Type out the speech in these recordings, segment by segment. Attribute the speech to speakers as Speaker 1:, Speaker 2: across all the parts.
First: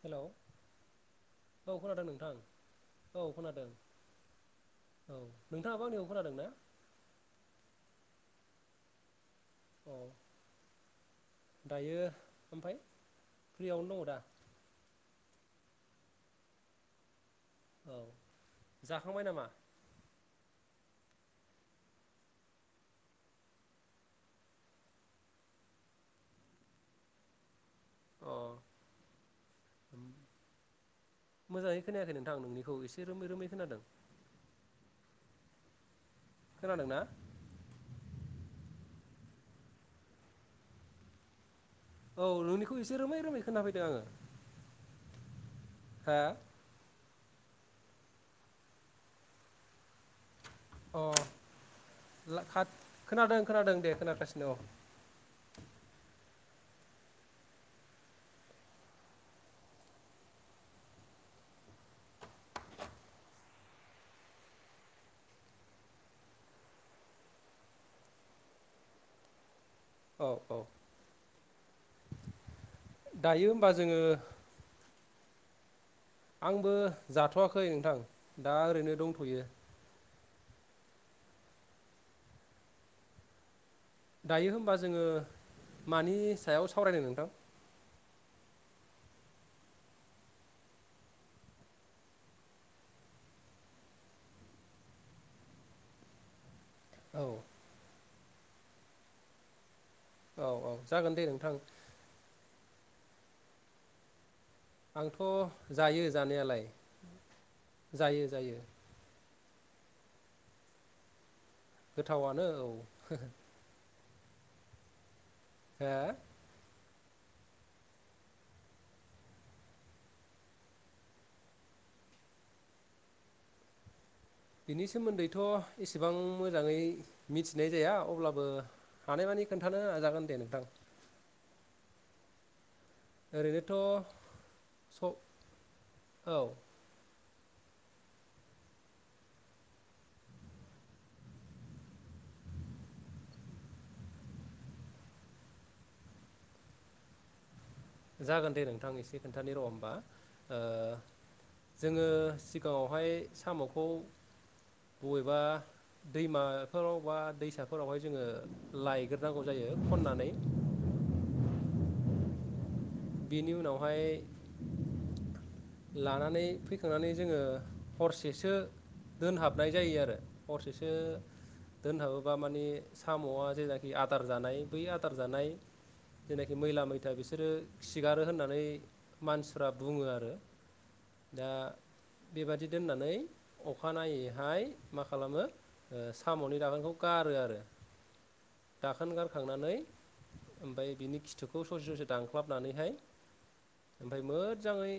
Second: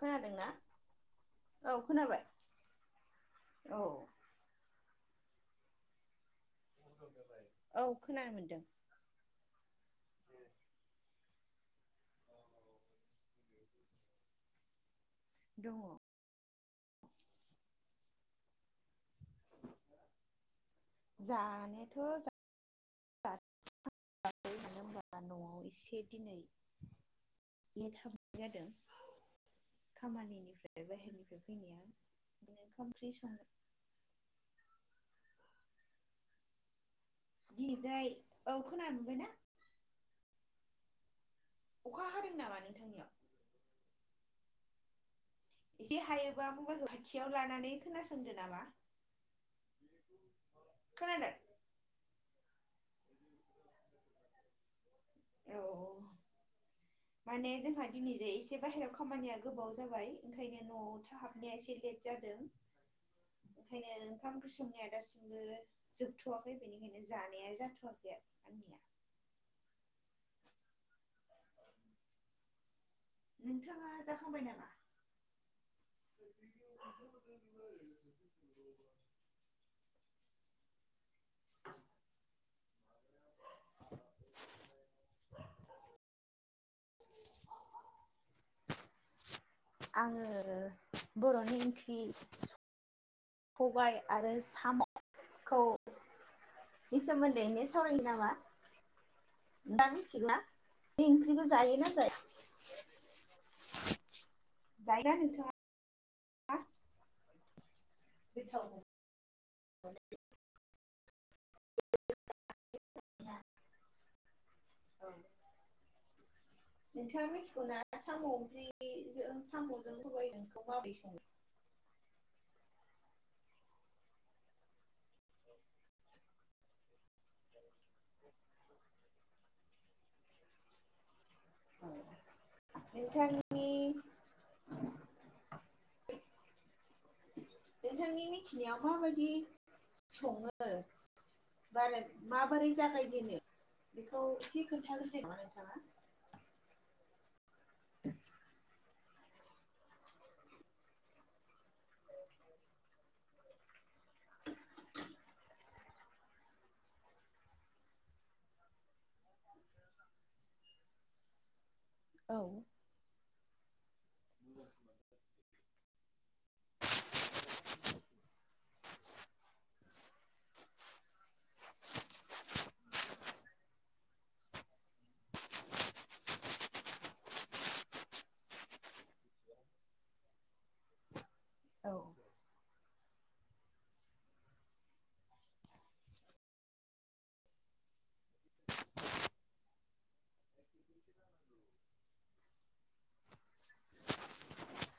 Speaker 1: Hello
Speaker 2: औ
Speaker 1: औ खोनादों
Speaker 2: खोनाबाय
Speaker 1: नोंथां औ खोनादों
Speaker 2: औ
Speaker 1: औ नोंथाङाबो आंनिखौ खोनादों ना?
Speaker 2: औ खोनानो मोनदों
Speaker 1: औ दायो ओमफाय फ्रियावनो दङ दा?
Speaker 2: दङ
Speaker 1: औ जाखांबाय नामा?
Speaker 2: जानोथ जा [unintelligible] लेट हाबनाय
Speaker 1: अ
Speaker 2: जादों खामानिनिफ्राय बाहेरनिफ्राय
Speaker 1: मोजाङै
Speaker 2: फैनाया
Speaker 1: खोनायाखै नोंथां
Speaker 2: बि नो
Speaker 1: नोंनिखौ
Speaker 2: ओंखाम
Speaker 1: एसे
Speaker 2: ओंख्रि
Speaker 1: रोमै
Speaker 2: सं
Speaker 1: रोमै खोनादों खोनादोंना?
Speaker 2: औ खोना मोनबायना
Speaker 1: औ नोंनिखौ एसे
Speaker 2: नोंथांनियाव
Speaker 1: रोमै रोमै खोनाफैदों आङो
Speaker 2: एसे
Speaker 1: हा
Speaker 2: हायोबा मबाइलखौ खाथियाव लानानै खोनासंदो नामा
Speaker 1: अ
Speaker 2: खोनादों
Speaker 1: खोनादों खोनादों दे खोनागासिनो औ
Speaker 2: औ माने जोंहा दिनैजों एसे बाहेरायाव खामानिया गोबाव जाबाय ओंखायनो न'आव थ हाबनाया एसे लेट जादों ओंखायनो ओंखाम ओंख्रि संनाया दासिमबो जोबथवाखै बेनिखायनो जानाया जाथवाखै आरो आंनिया
Speaker 1: औ औ दायो होमबा
Speaker 2: नोंथाङा
Speaker 1: जोङो
Speaker 2: जाखांबाय नामा?
Speaker 1: आंबो जाथवाखै नोंथां दा ओरैनो दंथयो दायो होनबा जोङो मानि सायाव सावरायदों नोंथां
Speaker 2: आङो बरनि ओंख्रि सबाय आरो सामखौ बेनि
Speaker 1: औ
Speaker 2: सोमोन्दैनो सावरायो नामा? दा मिथिला
Speaker 1: औ औ
Speaker 2: बे
Speaker 1: जागोन दे
Speaker 2: ओंख्रिखौ
Speaker 1: नोंथां
Speaker 2: जायोना जाया? जायोना
Speaker 1: आंथ
Speaker 2: नोंथाङा
Speaker 1: जायो। जानायालाय। जायो जायो।
Speaker 2: गोथाव [unintelligible]
Speaker 1: गोथावआनो औ।
Speaker 2: औ।
Speaker 1: हो
Speaker 2: नोंथाङा मिथिगौ ना साम ओंख्रिजों सामजों सबायजोंखौ माब्रै सङो?
Speaker 1: बिनि सोमोन्दैथ एसेबां मोजाङै मिथिनाय जाया अब्लाबो हानायमानि खोन्थानो हाजागोन दे नोंथां।
Speaker 2: औ।
Speaker 1: ओरैनोथ स औ।
Speaker 2: नोंथांनि मिथिनायाव माबायदि सङो बा माबोरै जागायजेनो बेखौ एसे खोन्थागोन नामा नोंथाङा?
Speaker 1: जागोन दे नोंथां एसे। खोन्थानि र होनबा ओ जोङो सिगाङावहाय सामखौ बबेबा दैमाफोराव बा दैसाफोरावहाय जोङो लायग्रोनांगौ जायो खननानै।
Speaker 2: औ
Speaker 1: बेनि उनावहाय लानानै फैखांनानै जोङो हरसेसो दोनहाबनाय जायो आरो हरसेसो दोनहाबोबा माने सामआ जेनाखि आदार जानाय बै आदार जानाय जेनाखि मैला मैथा बिसोरो खिगारो होननानै मानसिफ्रा बुङो आरो दा
Speaker 2: औ
Speaker 1: बेबादि दोननानै अखानायैहाय मा खालामो सामनि दाखोनखौ गारो आरो दाखोन गारखांनानै ओमफ्राय बिनि खिथुखौ ससे ससे दान ख्लाबनानैहाय ओमफ्राय मोजाङै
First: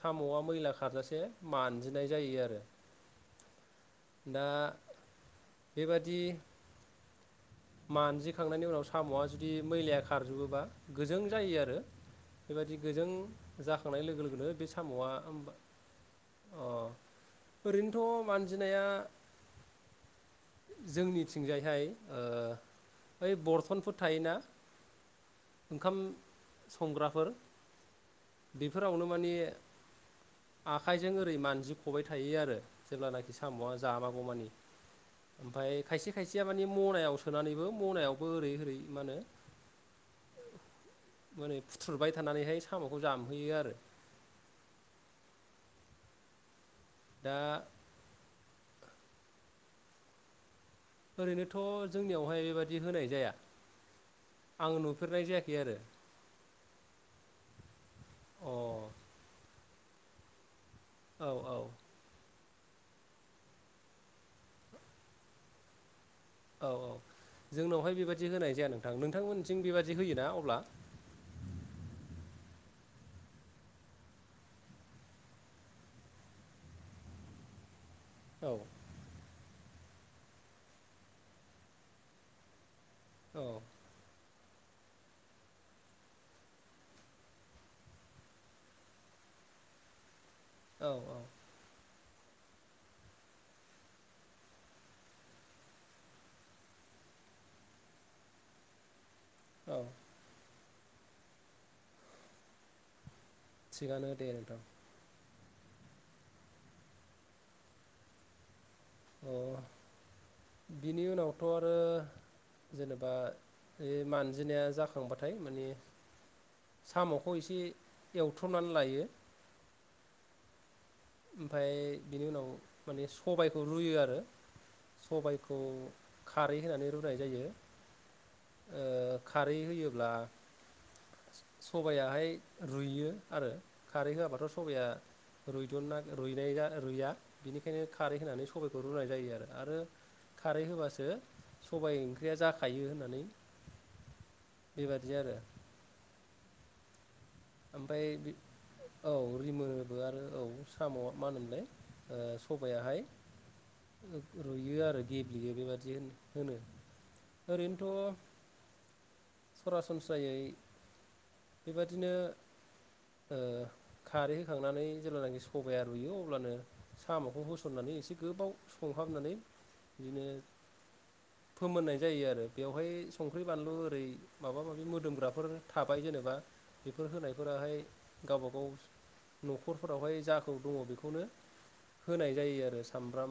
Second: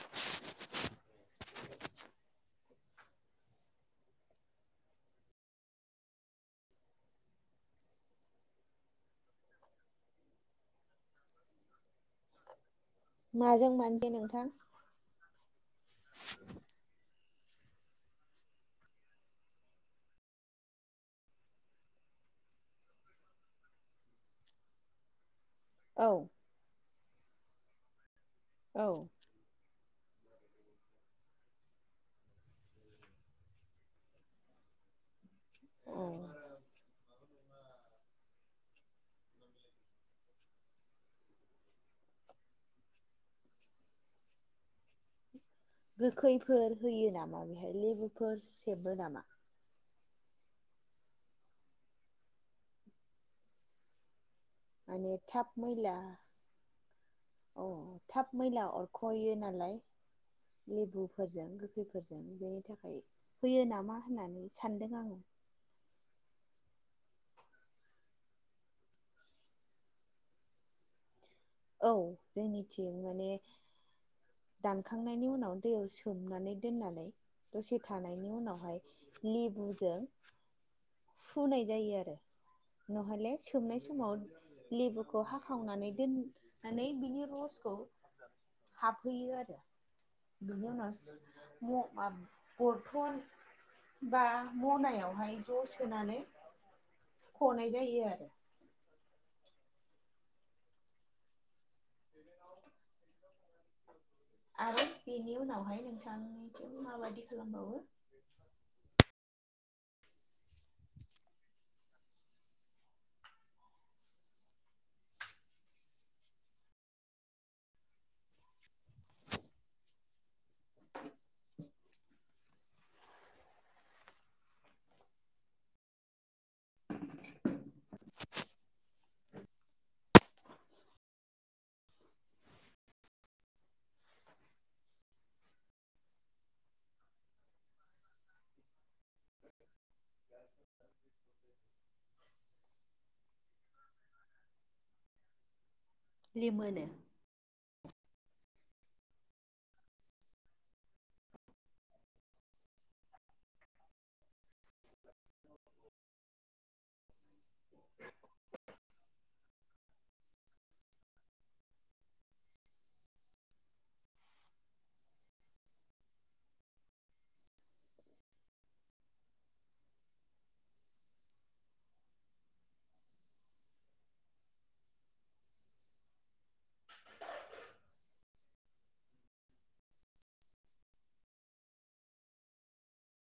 Speaker 1: सामआ मैला खारजासे मानजिनाय जायो आरो दा बेबादि मानजिखांनायनि उनाव सामआ जुदि मैलाया खारजोबोबा गोजों जायो आरो बेबायदि गोजों
Speaker 2: माजों
Speaker 1: जाखांनाय
Speaker 2: मानजो
Speaker 1: लोगो लोगोनो
Speaker 2: नोंथां
Speaker 1: बे सामआ अ ओरैनोथ मानजिनाया जोंनिथिंजायहाय ओ बै बरथनफोर थायोना ओंखाम
Speaker 2: औ
Speaker 1: स संग्रा फोर
Speaker 2: औ
Speaker 1: बेफोरावनो माने आखाइजों ओरै मानजि खबाय थायो आरो जेब्लानाखि सामआ जाबागौमानि। ओमफाय
Speaker 2: औ
Speaker 1: खायसे खायसेया मानि मनायाव सोनानैबो मनायावबो ओरै ओरै मा होनो मानै फुथ्रुरबाय थानानैहाय सामखौ जामहैयो आरो।
Speaker 2: गोखैफोर होयो
Speaker 1: दा
Speaker 2: नामा बेहाय लेबुफोर सेबो नामा?
Speaker 1: ओरैनोथ जोंनियावहाय बेबादि होनाय जाया आं
Speaker 2: माने
Speaker 1: नुफेरनाय
Speaker 2: थाब
Speaker 1: जायाखै आरो।
Speaker 2: मैला अ अ थाब
Speaker 1: अ
Speaker 2: मैला अरखयो नालाय
Speaker 1: औ
Speaker 2: लेबुफोरजों
Speaker 1: औ
Speaker 2: गोखैफोरजों बे याखाय होयो नामा होननानै सानदों आङो
Speaker 1: औ औ जोंनावहाय बेबादि होनाय जाया नोंथां नोंथांमोनखिं बेबादि होयो ना अब्ला
Speaker 2: औ जोंनिथिं माने दानखांनायनि उनाव दैयाव सोमनानै दोननानै दसे थानायनि
Speaker 1: औ
Speaker 2: उनावहाय लिभ गुजों फुनाय जायो आरो नहले
Speaker 1: औ
Speaker 2: सोमनाय समाव लेबुखौ हाखावनानै दोन नानै बिनि रसखौ हाबहैयो आरो
Speaker 1: औ
Speaker 2: बिनिउनाव सु म आब बरथन बा मनायावहाय ज सोनानै सुखनाय जायो आरो
Speaker 1: औ थिगानो दे नोंथां
Speaker 2: आरो बेनि उनावहाय नोंथांनिथिं माबायदि खालामबावो
Speaker 1: अ बिनि उनावथ आरो जेनेबा ए मानजिनाया जाखांबाथाय माने सामखौ एसे एवथ्रनानै लायो ओमफाय बिनि उनाव माने सबायखौ रुयो आरो सबायखौ खारै होनानै रुनाय जायो। ओ खारै होयोब्ला सबाहाय रुइयो आरो खारै होआबाथ सबाया रुइदनागोर रुइनाया रुइया बेनिखायनो खारै होनानै सबाइखौ रुनाय जायो आरो आरो खारै होबासो सबाय ओंख्रिया जाखायो होननानै बेबादि आरो
Speaker 2: लिमोनो
Speaker 1: ओमफाय बि उ औ रिमोबो आरो औ साम मा होनोमोनलाय सबायाहाय रुइयो आरो गेब्लेयो बेबादि होन होनो ओरैनोथ आसमस्रायै बेबादिनो ओ खारै होखांनानै जेब्लानाखि सबाया रुयो अब्लानो सामखौ होसननानै एसे गोबाव संहाबनानै बिनो फोमोननाय जायो आरो बेवहाय संख्रि बानलु ओरै माबा माबि मोदोमग्राफोर थाबाय जेनेबा बेफोर होनायफोराहाय गावबा गाव नखरफोरावहाय जाखौ दङ बेखौनो होनाय जायो आरो सामब्राम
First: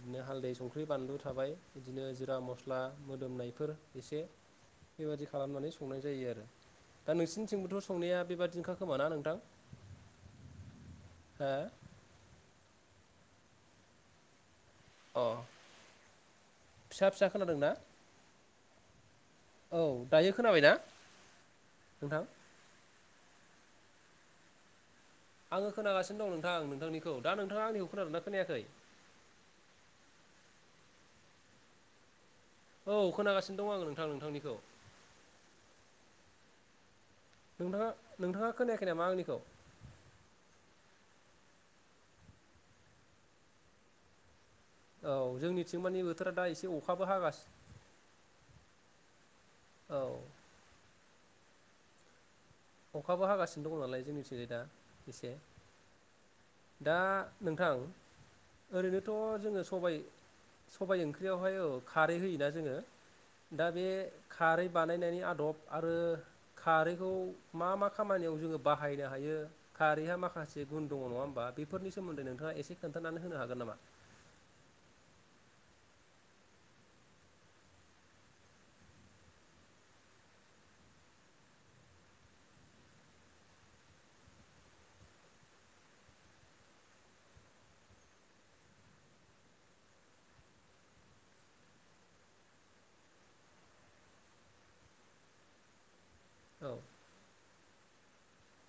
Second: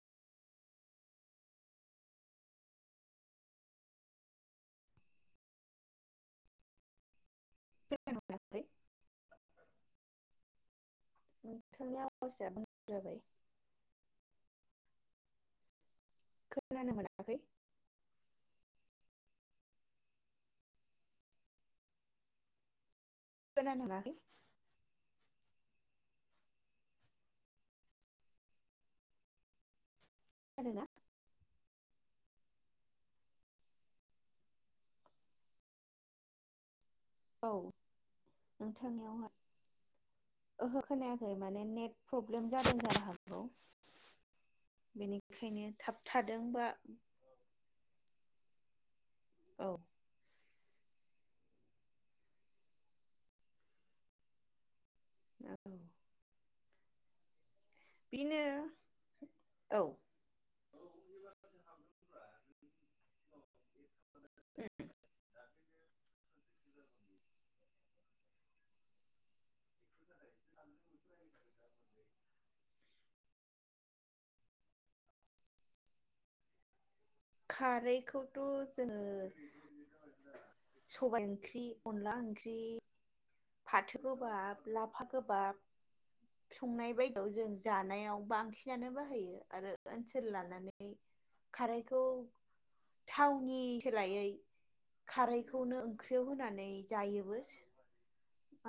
Speaker 1: बुमनो हालदै संख्रि बानलु थाबाय बिदिनो जिरा मस्ला मोदोमनायफोर एसे बेबादि खालामनानै संनाय जायो आरो दा नोंसिन जोंबोथ संनाया
Speaker 2: मोनाखै
Speaker 1: बेबादिना खोमा ना नोंथां?
Speaker 2: [unintelligible] जाबाय
Speaker 1: अ
Speaker 2: खोनानो
Speaker 1: फिसा फिसा
Speaker 2: मोनाखै
Speaker 1: खोनादों ना? औ दायो खोनाबायना नोंथां?
Speaker 2: [unintelligible]
Speaker 1: आङो खोनागासिनो दं नोंथां नोंथांनिखौ दा नोंथाङा आंनिखौ खोनादोंना खोनायाखै
Speaker 2: [unintelligible]
Speaker 1: औ खोनागासिनो दं आङो नोंथां नोंथांनिखौ
Speaker 2: औ
Speaker 1: नोंथाङा नोंथाङा खोनायाखै नामा
Speaker 2: नोंथांनियावहाय
Speaker 1: आंनिखौ?
Speaker 2: ओहो खोनायाखै माने नेट प्रब्लेम जादों जानो हागौ
Speaker 1: औ
Speaker 2: बेनिखायनो
Speaker 1: जोंनिथिं
Speaker 2: थाब
Speaker 1: मानि बोथोरा दा
Speaker 2: थादोंबा
Speaker 1: एसे अखाबो हागासिनो। औ। अखाबो हागासिनो दङ नालाय जोंनिथिं दा। एसे। दा। नोंथां
Speaker 2: बिनो
Speaker 1: ओरैनोथ जोङो
Speaker 2: औ
Speaker 1: सबायाइ सबायाइ ओंख्रियावहाय औ खारै होयोना जोङो दा बे खारै बानायनायनि आदब। आरो खारैखौ। मा मा खामानियाव जोङो बाहायनो हायो खारैहा माखासे गुन दङ नङा होमबा बेफोरनि सोमोन्दै नोंथाङा एसे खोन्थानानै होनो हागोन नामा।
Speaker 2: खारैखौथ जोङो सबायाइ ओंख्रि अनला ओंख्रि फाथो गोबाब लाफा गोबाब संनाय बायदियाव जों जानायाव बांसिनानो बाहायो आरो ओनसोल लानानै खारै खौ थावनि सोलायै खारखौनो। ओंख्रियाव होनानै
Speaker 1: औ
Speaker 2: जायोबो।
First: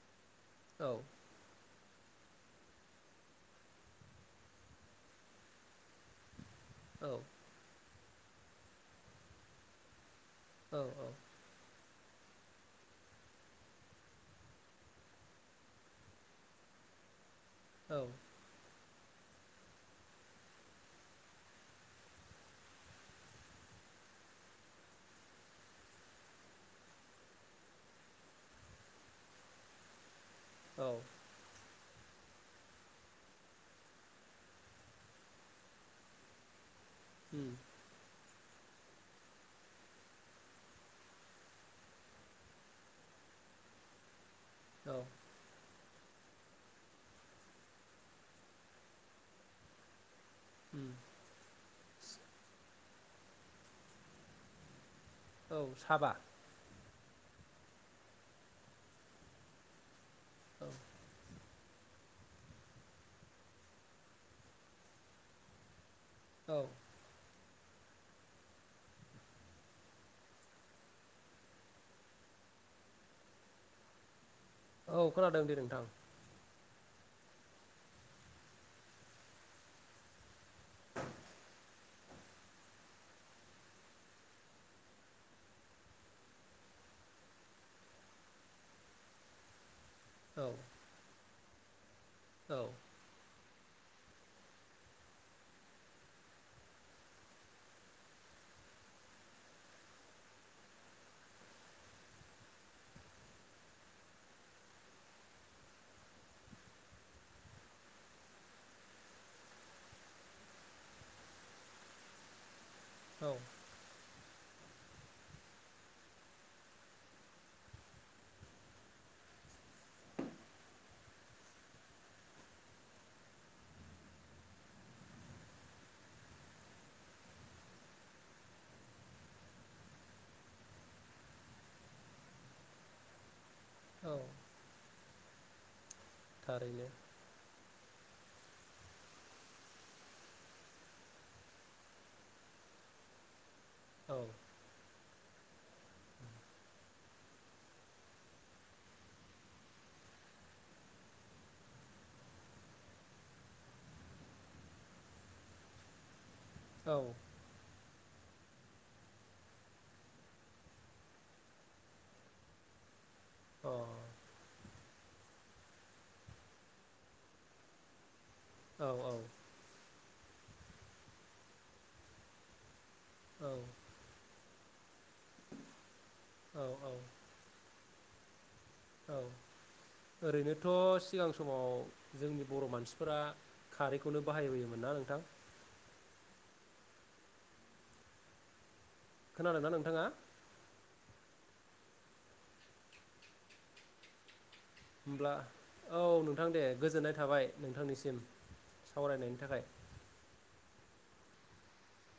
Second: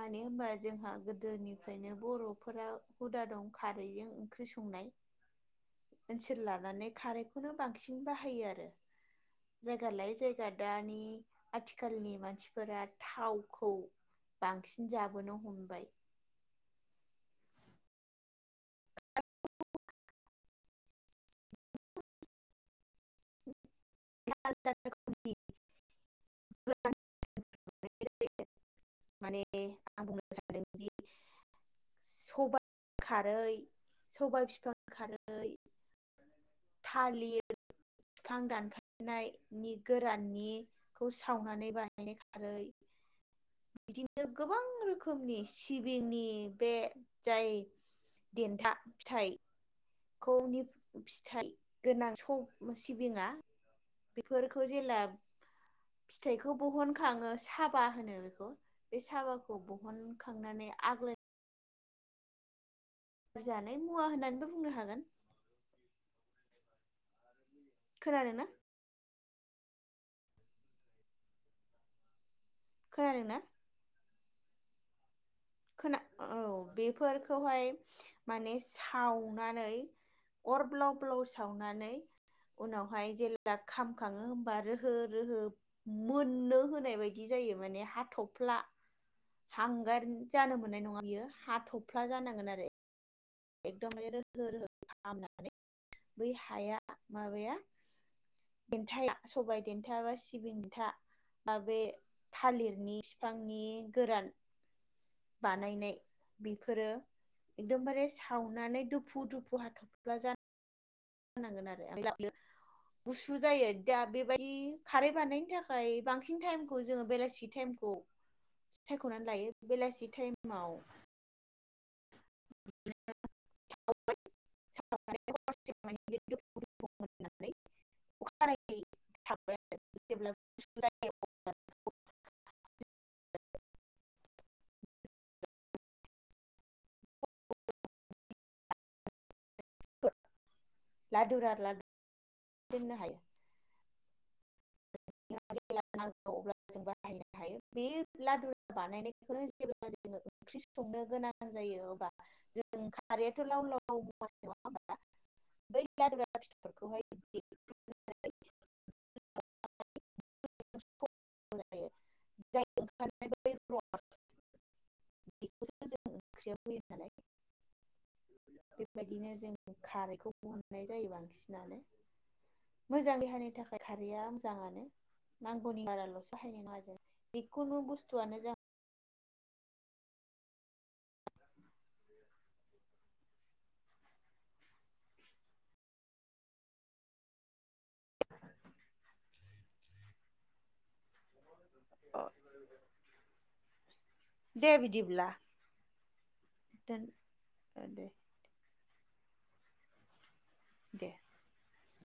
Speaker 2: मानो होनबा जोंहा
Speaker 1: औ
Speaker 2: गोदोनि। ओंखायनो बरफोरा हुदा दं खारैजों ओंख्रि संनाय ओनसोल।
Speaker 1: औ
Speaker 2: खौनो बांसि बांसिन बाहायो आरो जायगा लायै जायगा।
Speaker 1: औ
Speaker 2: दानि आथि। आथिखालनि मानसिफोरा थावखौ बांसिन जाबोनो हमबाय।
Speaker 1: औ।
Speaker 2: [unintelligible] [unintelligible] माने
Speaker 1: औ
Speaker 2: [unintelligible] [unintelligible] सबाय खारै सबाय बिफां खारै।
Speaker 1: उम
Speaker 2: थालिर। बिफां दानफायनायनि गोराननिखौ सावनानै बाहायनाय खारै। बिदिनो। गोबां
Speaker 1: औ
Speaker 2: रोखोमनि [unintelligible] सिबिंनि बे जाय देन्था फिथाइ खौ नि
Speaker 1: उम
Speaker 2: फिथाइ गोनां सौ सिबिङा बेफोरखौ जेला
Speaker 1: औ साबा।
Speaker 2: खाङो साबा होनो बेखौ। बे साबाखौ
Speaker 1: औ
Speaker 2: बहनखांनानै आग्लाय जानाय मुवा होननानैबो बुंनो हागोन।
Speaker 1: औ।
Speaker 2: खोनादोंना? खोनादों ना?
Speaker 1: औ। खोनादों दे नोंथां
Speaker 2: खोना औ बे फोरखौहाय माने सावनानै अर ब्लाव ब्लाव सावनानै उनावहाय जेला खामखाङो हबा रोहो रोहो मोननो होनाय बायदि जायो माने हाथफ्ला हांगारनि
Speaker 1: औ
Speaker 2: जानो मोननाय नङा बियो। हाथफ फ्ला जानांगोन
Speaker 1: औ
Speaker 2: आरो। एकदमबारे रोहो रोहो खालामनानै बै हाया माबाया देन्थाया सबाय देन्था बा सिबिं दन्था बा बे थालिरनि फिफांनि गोरान बानायनाय बेफोरो एकदमबारे सावनानै दुफु दुफु हाथफ्ला जान होनांगोन आरो [unintelligible]
Speaker 1: औ
Speaker 2: गुसु जायो दा बेबाय दि खारै बारनायनो थाखाय बांसिन थाइमखौ जोङो बेलासि थाइमखौ सायखनानै लायो बेलासि थाइमाव [unintelligible]
Speaker 1: औ। थारैनो।
Speaker 2: लादुरा लादु दोननो हायो।
Speaker 1: औ।
Speaker 2: जेला नांगौ अब्ला जों बाहायनो हायो बे लादुरा बानायनायखौ जेब्ला जोङो ओंख्रि संनो गोनां जायो अब्ला जों खारैयाथ लाव लाव मुवा नङा होमबा बै लादुरा
Speaker 1: औ अ
Speaker 2: [unintelligible] [unintelligible] [unintelligible]
Speaker 1: अह।
Speaker 2: बेखौ जोङो ओंख्रियाव होयो नालाय। बेबायदिनो जों खारै बेखौ बहननाय जायो बांसिनानो। मोजां देहानि
Speaker 1: औ
Speaker 2: थाखाय खारैया मोजाङानो नांगौनि बारालसो
Speaker 1: औ
Speaker 2: [inaudible] जिखुनु बुस थु आनो जा
Speaker 1: औ ओरैनोथ सिगां समाव जोंनि बर' मानसिफोरा खारैखौनो बाहायबोयोमोन ना नोंथां खोनादों ना नोंथाङा
Speaker 2: अ
Speaker 1: होमब्ला औ नोंथां दे
Speaker 2: दोन
Speaker 1: गोजोननाय थाबाय
Speaker 2: दे
Speaker 1: नोंथांनिसिम सावरायनायनि थाखाय
Speaker 2: दे